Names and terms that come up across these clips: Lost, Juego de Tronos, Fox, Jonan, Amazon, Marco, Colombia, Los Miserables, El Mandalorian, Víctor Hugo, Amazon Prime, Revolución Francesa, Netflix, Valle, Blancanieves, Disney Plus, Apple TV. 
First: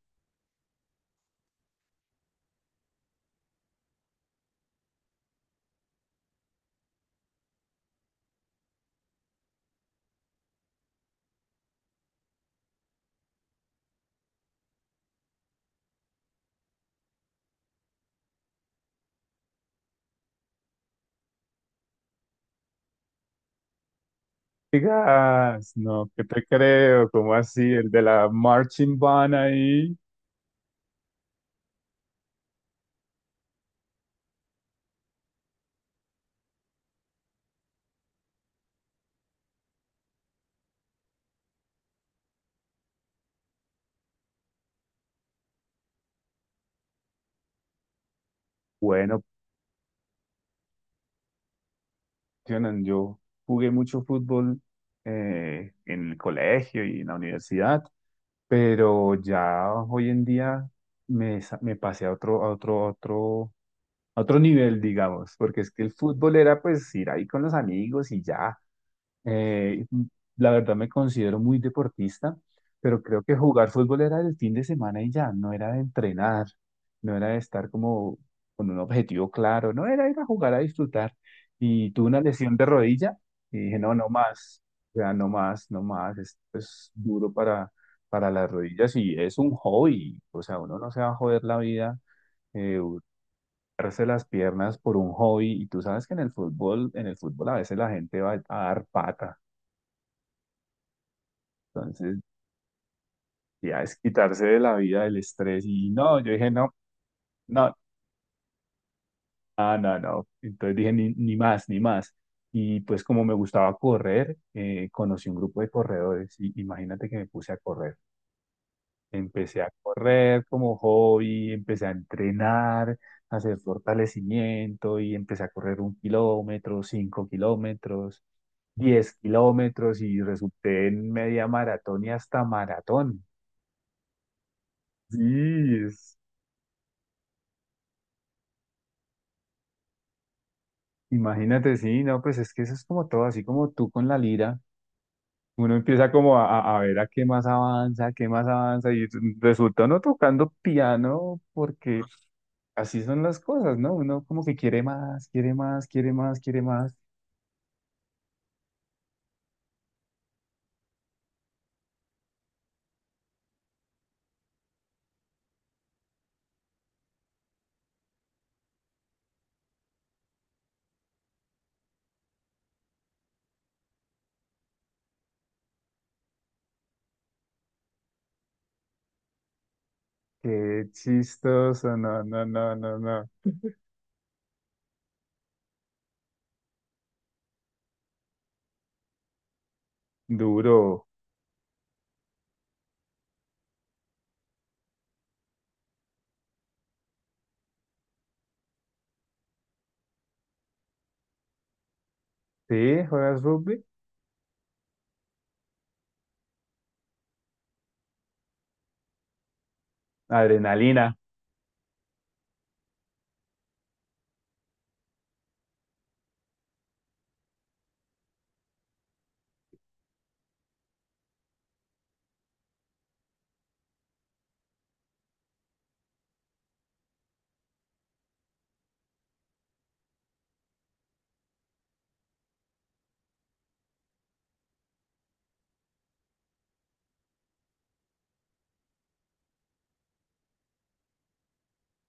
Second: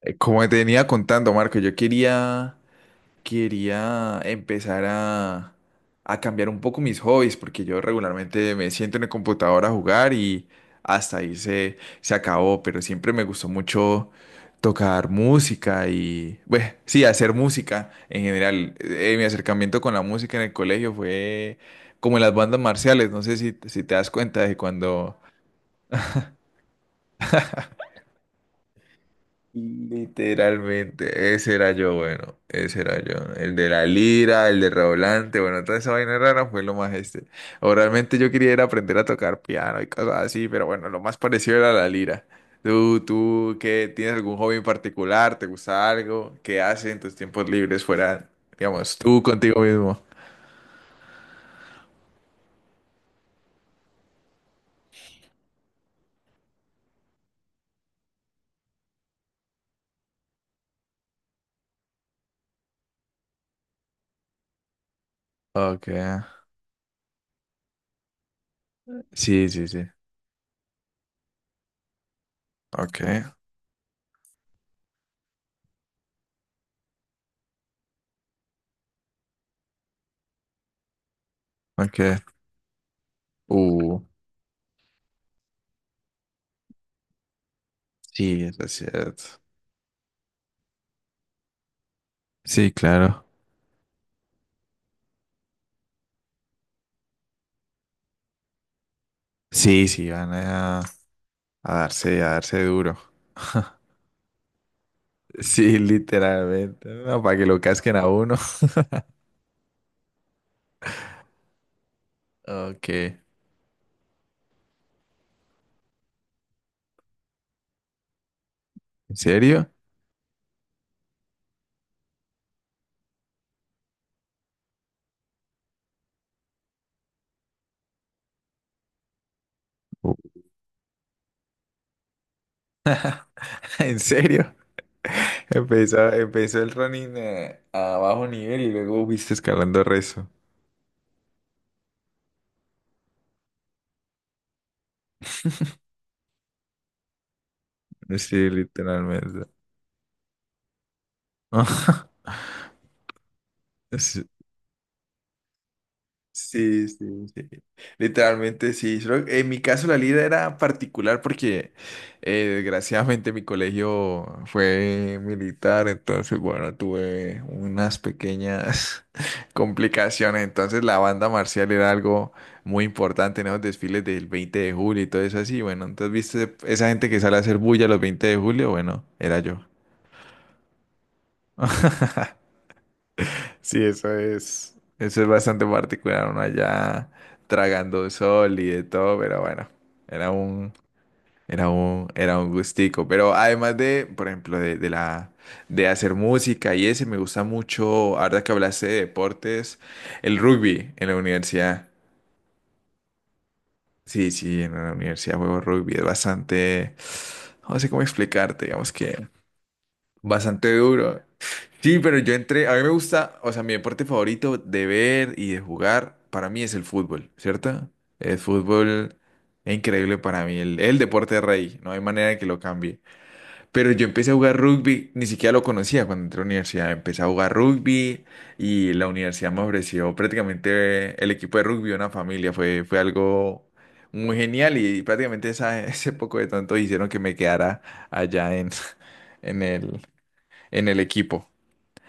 Como te venía contando, Marco, yo quería empezar a cambiar un poco mis hobbies, porque yo regularmente me siento en el computador a jugar y hasta ahí se acabó, pero siempre me gustó mucho tocar música y, bueno, sí, hacer música en general. Mi acercamiento con la música en el colegio fue como en las bandas marciales, no sé si te das cuenta de cuando. Digas, no, ¿qué te creo? ¿Cómo así? El de la marching band ahí. Literalmente, ese era yo, bueno, ese era yo. El de la lira, el de redoblante, bueno, toda esa vaina rara fue lo más este. O realmente yo quería era aprender a tocar piano y cosas así, pero bueno, lo más parecido era la lira. ¿Tú qué tienes algún hobby en particular? ¿Te gusta algo? ¿Qué haces en tus tiempos libres fuera, digamos, tú Bueno, contigo mismo? Jonan, yo jugué mucho fútbol en el colegio y en la universidad, pero ya hoy en día me pasé a otro nivel, digamos, porque es que Ok, el fútbol era pues ir ahí con los amigos y ya. sí, sí, sí. Eh, la verdad me considero muy deportista, Ok, pero creo que jugar fútbol era el fin de semana y ya, no era de entrenar, no era de estar como con un objetivo claro, no era ir a jugar a disfrutar. Y tuve una ok. lesión de rodilla y dije, no, Uh, no más, o sea, no más, no más, esto es duro para sí, las eso es rodillas y cierto. es un hobby, o sea, uno no se va a joder la vida. Sí, Eh, claro. Darse las piernas por un hobby y tú sabes que en el fútbol, a veces la gente va a dar pata. Sí, sí, van a... A Entonces, darse, a darse duro. ya es quitarse de la vida el estrés Sí, y no, yo dije no, literalmente. No, para que lo no, casquen a uno. no, no, no. Entonces dije ni más, ni más. Y Ok. pues como me gustaba correr, conocí un grupo de corredores y imagínate que me puse a correr. ¿En Empecé serio? a correr como hobby, empecé a entrenar, a hacer fortalecimiento y empecé a correr 1 kilómetro, 5 kilómetros, 10 kilómetros Uh. y resulté en media maratón y hasta maratón. ¿En serio? Sí, Empezó el running a bajo nivel y luego viste escalando rezo. imagínate, sí, no, pues es que eso es como todo, así como tú con la lira, uno empieza como a ver a qué más avanza, a qué más Sí, avanza, y literalmente. resulta uno tocando piano, porque así son las cosas, ¿no? Uno Sí. como que quiere más, quiere más, quiere más, quiere Sí, más. sí, sí. Literalmente sí. Solo en mi caso la lira era particular porque desgraciadamente mi colegio fue militar, entonces bueno, tuve unas pequeñas complicaciones. Entonces la banda marcial era algo muy importante en esos desfiles del 20 de julio y todo eso así. Bueno, entonces viste esa gente que sale a hacer bulla los 20 de julio, bueno, era yo. Qué chistoso, no, no, no, no, no. Sí, eso es bastante particular, uno allá tragando sol y de todo, pero bueno, era un, Duro. era un gustico. Pero además de, por ejemplo, de la, de hacer música y ese, me gusta mucho, ahora que hablaste de deportes, el rugby en la universidad. ¿Sí? ¿Juegas rugby? Sí, sí, en la universidad juego rugby, es bastante, no sé cómo explicarte, digamos que bastante Adrenalina, duro. Sí, pero yo entré, a mí me gusta, o sea, mi deporte favorito de ver y de jugar para mí es el fútbol, ¿cierto? El fútbol es increíble para mí, el deporte rey, no hay manera de que lo cambie. Pero yo empecé a jugar rugby, ni siquiera lo conocía cuando entré a la universidad, empecé a jugar rugby y la universidad me ofreció prácticamente el equipo de rugby, una familia, fue, fue algo muy genial y prácticamente ese poco de tonto hicieron que me quedara allá en el, en el equipo.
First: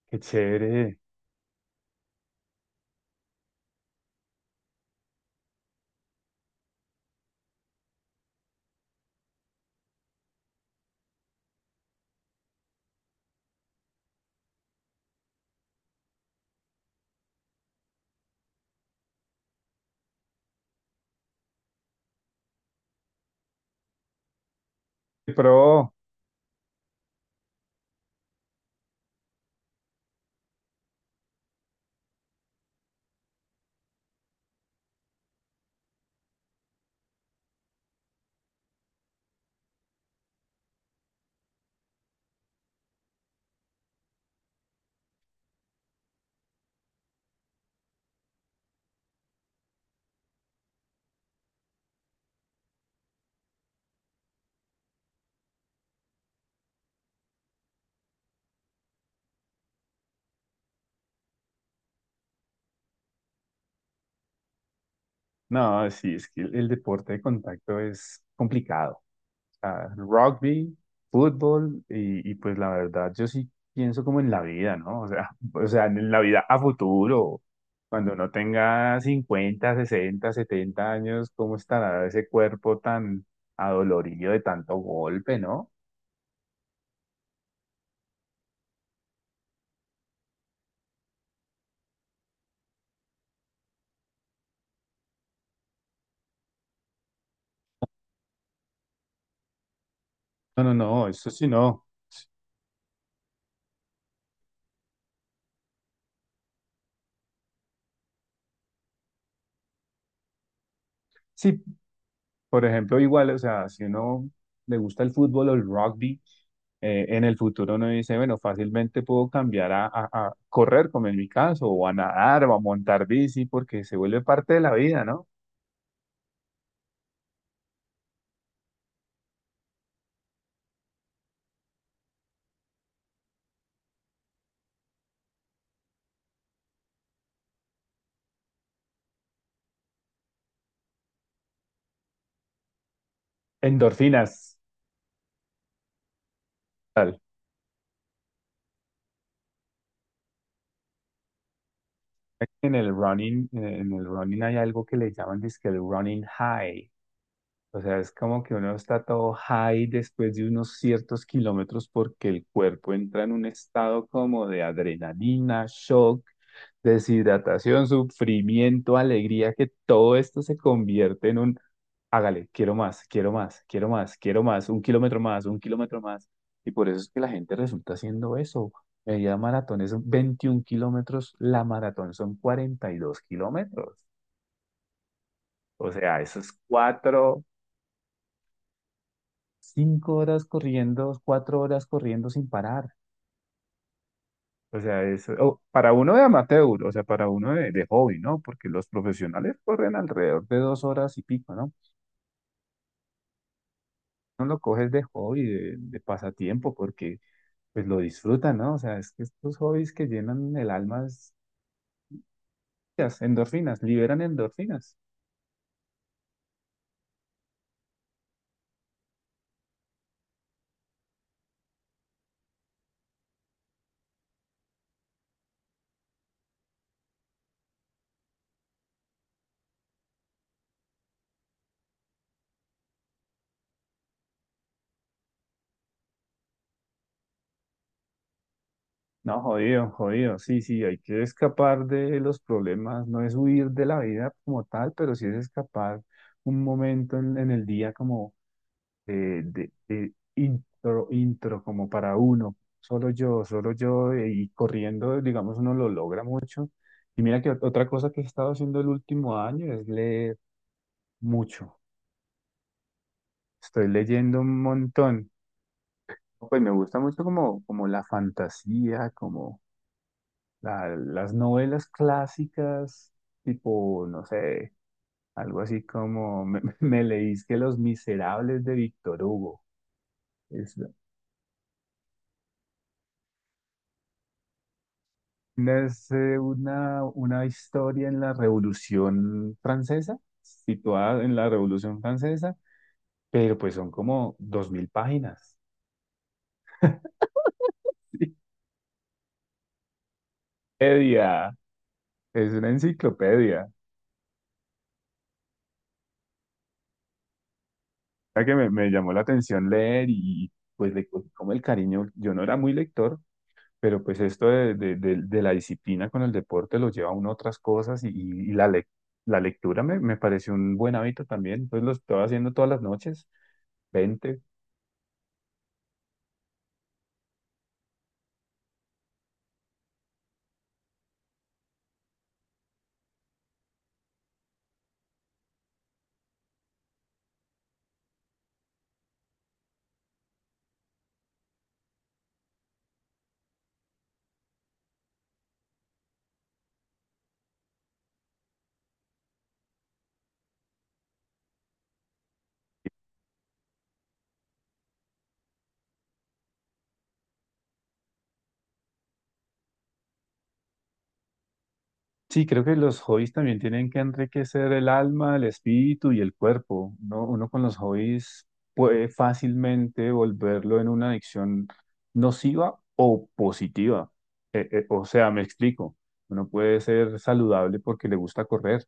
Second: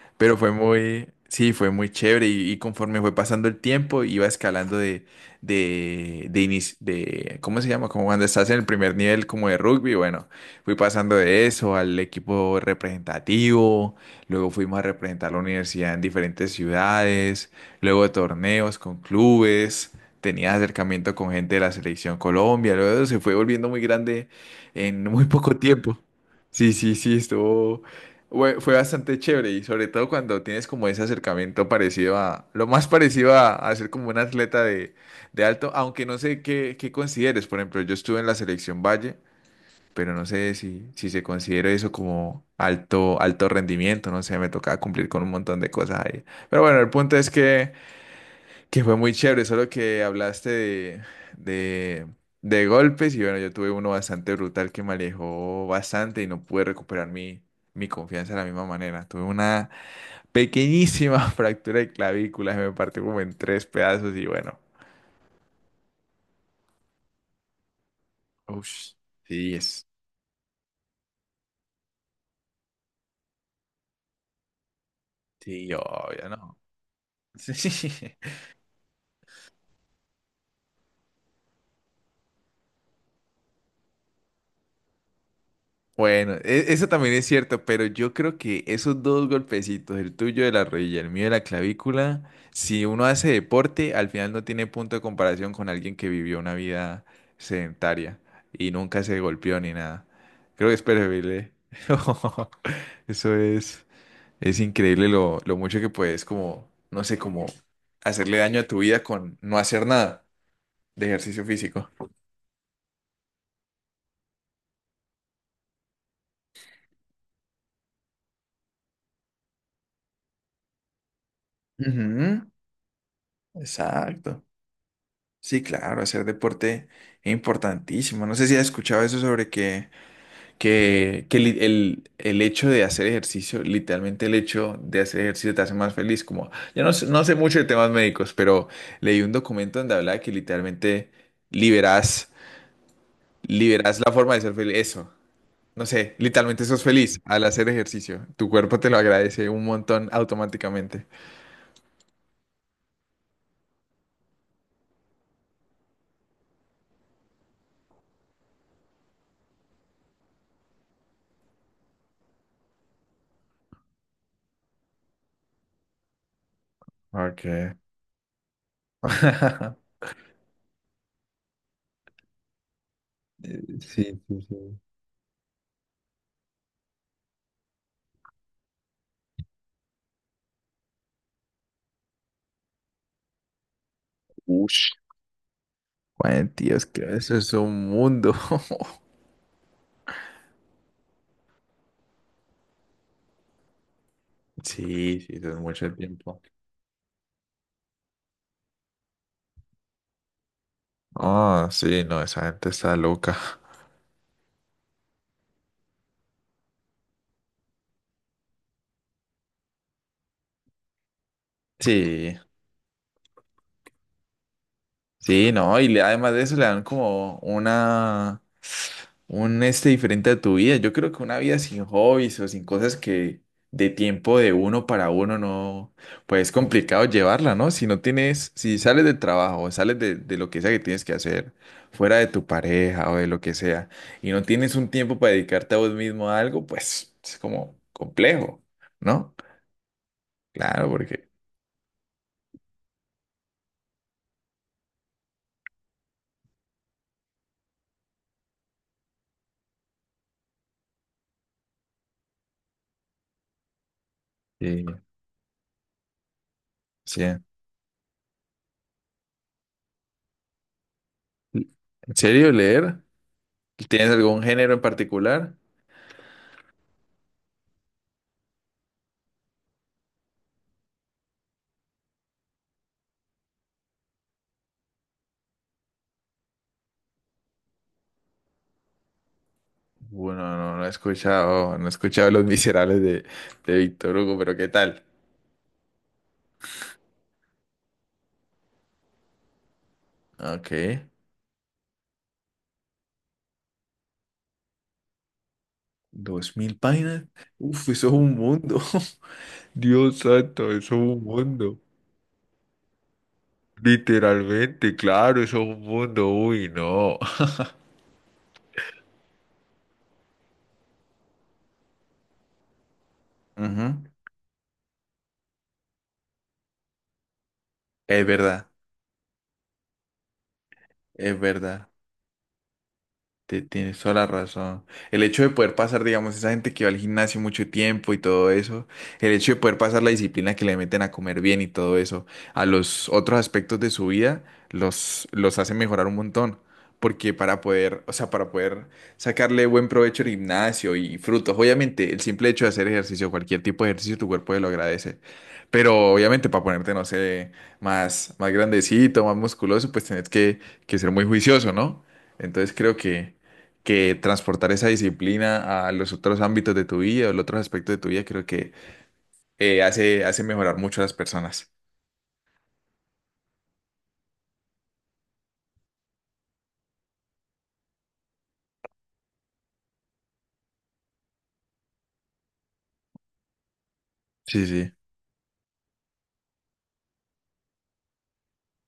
qué Pero fue chévere. muy, sí, fue muy chévere y conforme fue pasando el tiempo iba escalando de, ¿cómo se llama? Como cuando estás en el primer nivel como de rugby, bueno, fui pasando de eso al equipo representativo, luego fuimos a representar la universidad en diferentes ciudades, luego torneos con clubes. Tenía acercamiento con gente de la selección Colombia, luego se fue volviendo muy grande en muy poco Pro. tiempo. Sí, sí, sí, estuvo, fue bastante chévere y sobre todo cuando tienes como ese acercamiento parecido a, lo más parecido a ser como un atleta de alto, aunque no sé qué, qué consideres. Por ejemplo, yo estuve en la selección Valle, pero no sé si, si se considera eso como alto, alto rendimiento, no sé, me tocaba cumplir con un montón de cosas ahí. Pero bueno, el punto es que fue muy chévere, solo que hablaste de, de golpes y bueno, yo tuve uno bastante brutal que me alejó bastante y no pude recuperar mi confianza de la misma manera. Tuve una pequeñísima fractura de clavícula, se me partió como en tres pedazos y bueno, No, sí, es que el deporte de contacto es uff, complicado. sí, Ah, rugby, fútbol y pues la verdad yo sí pienso como en la vida, ¿no? O sea, o sí, sea, en la obvio, vida ¿no? a futuro, cuando Sí. uno tenga 50, 60, 70 años, ¿cómo estará ese cuerpo tan adolorido de tanto golpe, no? Bueno, eso también es cierto, pero yo creo que esos dos golpecitos, el tuyo de la rodilla, el mío de la clavícula, si uno hace deporte, al final no tiene punto de comparación con alguien que vivió una vida sedentaria y nunca se golpeó ni nada. No, Creo que no, es no, eso sí preferible. no. Eso es increíble lo mucho que puedes como, no sé, como hacerle daño a tu vida con no hacer nada de ejercicio Sí, físico. por ejemplo, igual, o sea, si uno le gusta el fútbol o el rugby, en el futuro uno dice, bueno, fácilmente puedo cambiar a, a correr, como en mi caso, o a nadar, Ujú, o a montar bici, porque se vuelve exacto. parte de la vida, ¿no? Sí, claro, hacer deporte es importantísimo. No sé si has escuchado eso sobre el hecho de hacer ejercicio, literalmente el hecho de hacer ejercicio te hace más feliz. Como, yo no, no sé mucho de temas médicos, pero leí un documento donde hablaba que literalmente liberas, liberas la forma de ser Endorfinas, feliz. Eso, no sé, literalmente sos tal. feliz al hacer ejercicio. Tu cuerpo te lo agradece un montón automáticamente. En el running hay algo que le llaman, dizque el running high. O sea, es como que uno está todo high después de unos ciertos kilómetros porque el cuerpo entra en un estado como de adrenalina, shock, Ok. deshidratación, sufrimiento, alegría, que todo esto se convierte en un, hágale, quiero más, quiero más, Eh, quiero más, Sí, sí, quiero sí. más, un kilómetro más, un kilómetro más. Y por eso es que la gente resulta haciendo eso. Media maratón es 21 kilómetros, la maratón son 42 kilómetros. Ush. O sea, eso Bueno, es Dios, que eso 4, es un mundo. 5 horas corriendo, 4 horas corriendo sin parar. O sea, Sí, sí, eso, eso es o mucho para uno de tiempo. amateur, o sea, para uno de hobby, ¿no? Porque los profesionales corren alrededor de 2 horas y pico, Ah, ¿no? sí, no, esa gente está loca. No lo coges de hobby, de pasatiempo, porque pues lo disfrutan, ¿no? O sea, es que estos hobbies que llenan el alma, Sí, las endorfinas, liberan endorfinas. sí, no, y además de eso le dan como una. Un este diferente a tu vida. Yo creo que una vida sin hobbies o sin cosas que de tiempo de uno para uno no, pues es complicado llevarla, ¿no? Si no tienes, si sales del trabajo, sales de lo que sea que tienes que hacer, fuera de tu pareja o de lo que sea, y no tienes un tiempo para dedicarte a vos mismo a algo, pues es como complejo, ¿no? No, jodido, jodido, sí, sí, Claro, hay que porque escapar de los problemas, no es huir de la vida como tal, pero sí es escapar un momento en el día como de intro, como para uno, solo yo, y sí, corriendo, digamos, uno lo logra mucho. sí. Y mira que otra cosa que he estado haciendo el último año es leer mucho. ¿En serio leer? Estoy ¿Tienes leyendo algún un género en montón. particular? Pues me gusta mucho como la fantasía, como las novelas clásicas, tipo, no sé, algo así como me, me leís que Los Miserables de Víctor Hugo. Bueno, no, Es, no he escuchado, no he escuchado Los Miserables de Víctor Hugo, pero ¿qué tal? es una historia en la Revolución Francesa, Ok, situada en la Revolución Francesa, pero pues son como 2.000 páginas. 2.000 páginas. Uf, eso es un mundo. Dios santo, eso es un Edia, mundo. es una enciclopedia. Literalmente, claro, eso es un mundo. Uy, no. Mira que me llamó la atención leer y pues le cogí como el cariño, yo no era muy lector, pero Ujú. pues esto de la disciplina con el deporte lo lleva a uno a otras cosas y, Es y verdad, la, lec- la lectura me pareció un buen hábito es también, entonces verdad. lo estaba haciendo todas las noches, Tienes toda la 20. razón. El hecho de poder pasar, digamos, esa gente que va al gimnasio mucho tiempo y todo eso, el hecho de poder pasar la disciplina que le meten a comer bien y todo eso, a los otros aspectos de su vida, los hace mejorar un montón. Porque para poder, o sea, para poder sacarle buen provecho al gimnasio y frutos, obviamente, el simple hecho de hacer ejercicio, cualquier tipo de ejercicio, tu cuerpo te lo agradece. Pero obviamente para ponerte, no sé, más grandecito, más musculoso, pues tenés que ser muy juicioso, ¿no? Entonces creo que transportar esa disciplina a los otros ámbitos de tu vida o los otros aspectos de tu vida, creo que hace mejorar mucho a las personas. Sí, creo que los hobbies también tienen que enriquecer el alma, el espíritu y el cuerpo, ¿no? Uno con los hobbies puede fácilmente volverlo en una adicción nociva o positiva. Sí, sí, O sea, me explico. Uno puede ser saludable porque le gusta correr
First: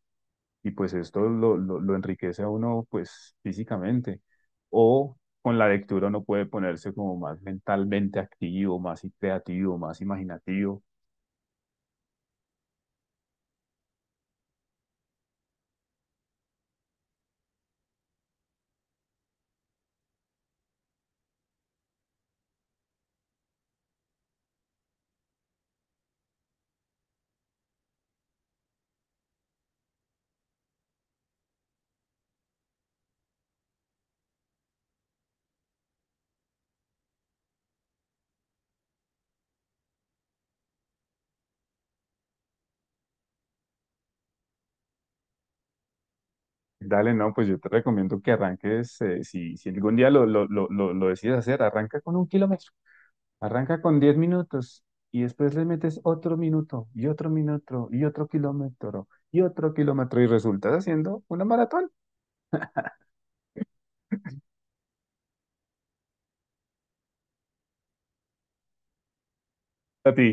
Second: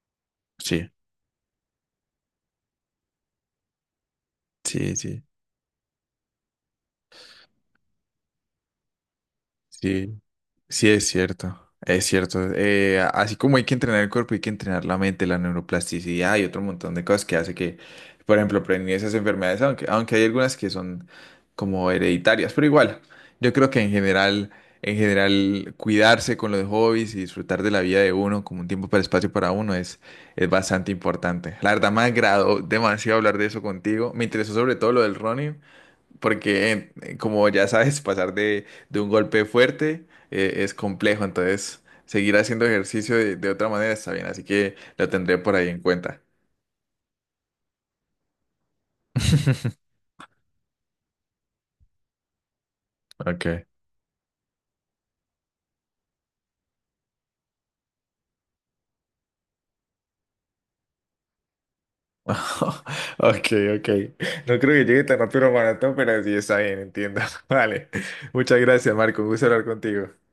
y sí, pues esto lo enriquece a uno pues físicamente. sí, O sí, con la lectura uno puede ponerse como más mentalmente activo, más creativo, más sí. imaginativo. Sí, es cierto, es cierto. Así como hay que entrenar el cuerpo, hay que entrenar la mente, la neuroplasticidad y otro montón de cosas que hace que, por ejemplo, prevenir esas enfermedades, aunque hay algunas que son como hereditarias, pero igual, yo creo que en general, cuidarse con los hobbies y disfrutar de la vida de uno como un tiempo para espacio para uno es bastante importante. La verdad, me agradó demasiado hablar de eso contigo. Me interesó sobre todo lo del running porque como ya sabes, pasar de un golpe fuerte es complejo, entonces seguir haciendo ejercicio de otra manera está bien, así que lo tendré por ahí en cuenta. Dale, no, pues yo te recomiendo que arranques, si algún día lo decides hacer, arranca con 1 kilómetro, Ok. arranca con 10 minutos y después le metes otro minuto y otro minuto y otro kilómetro y otro kilómetro y resultas haciendo una maratón. Ok, ok. No creo que llegue tan rápido al maratón, pero sí está bien, entiendo. Vale. Muchas gracias, Marco. Un gusto hablar A contigo. ti.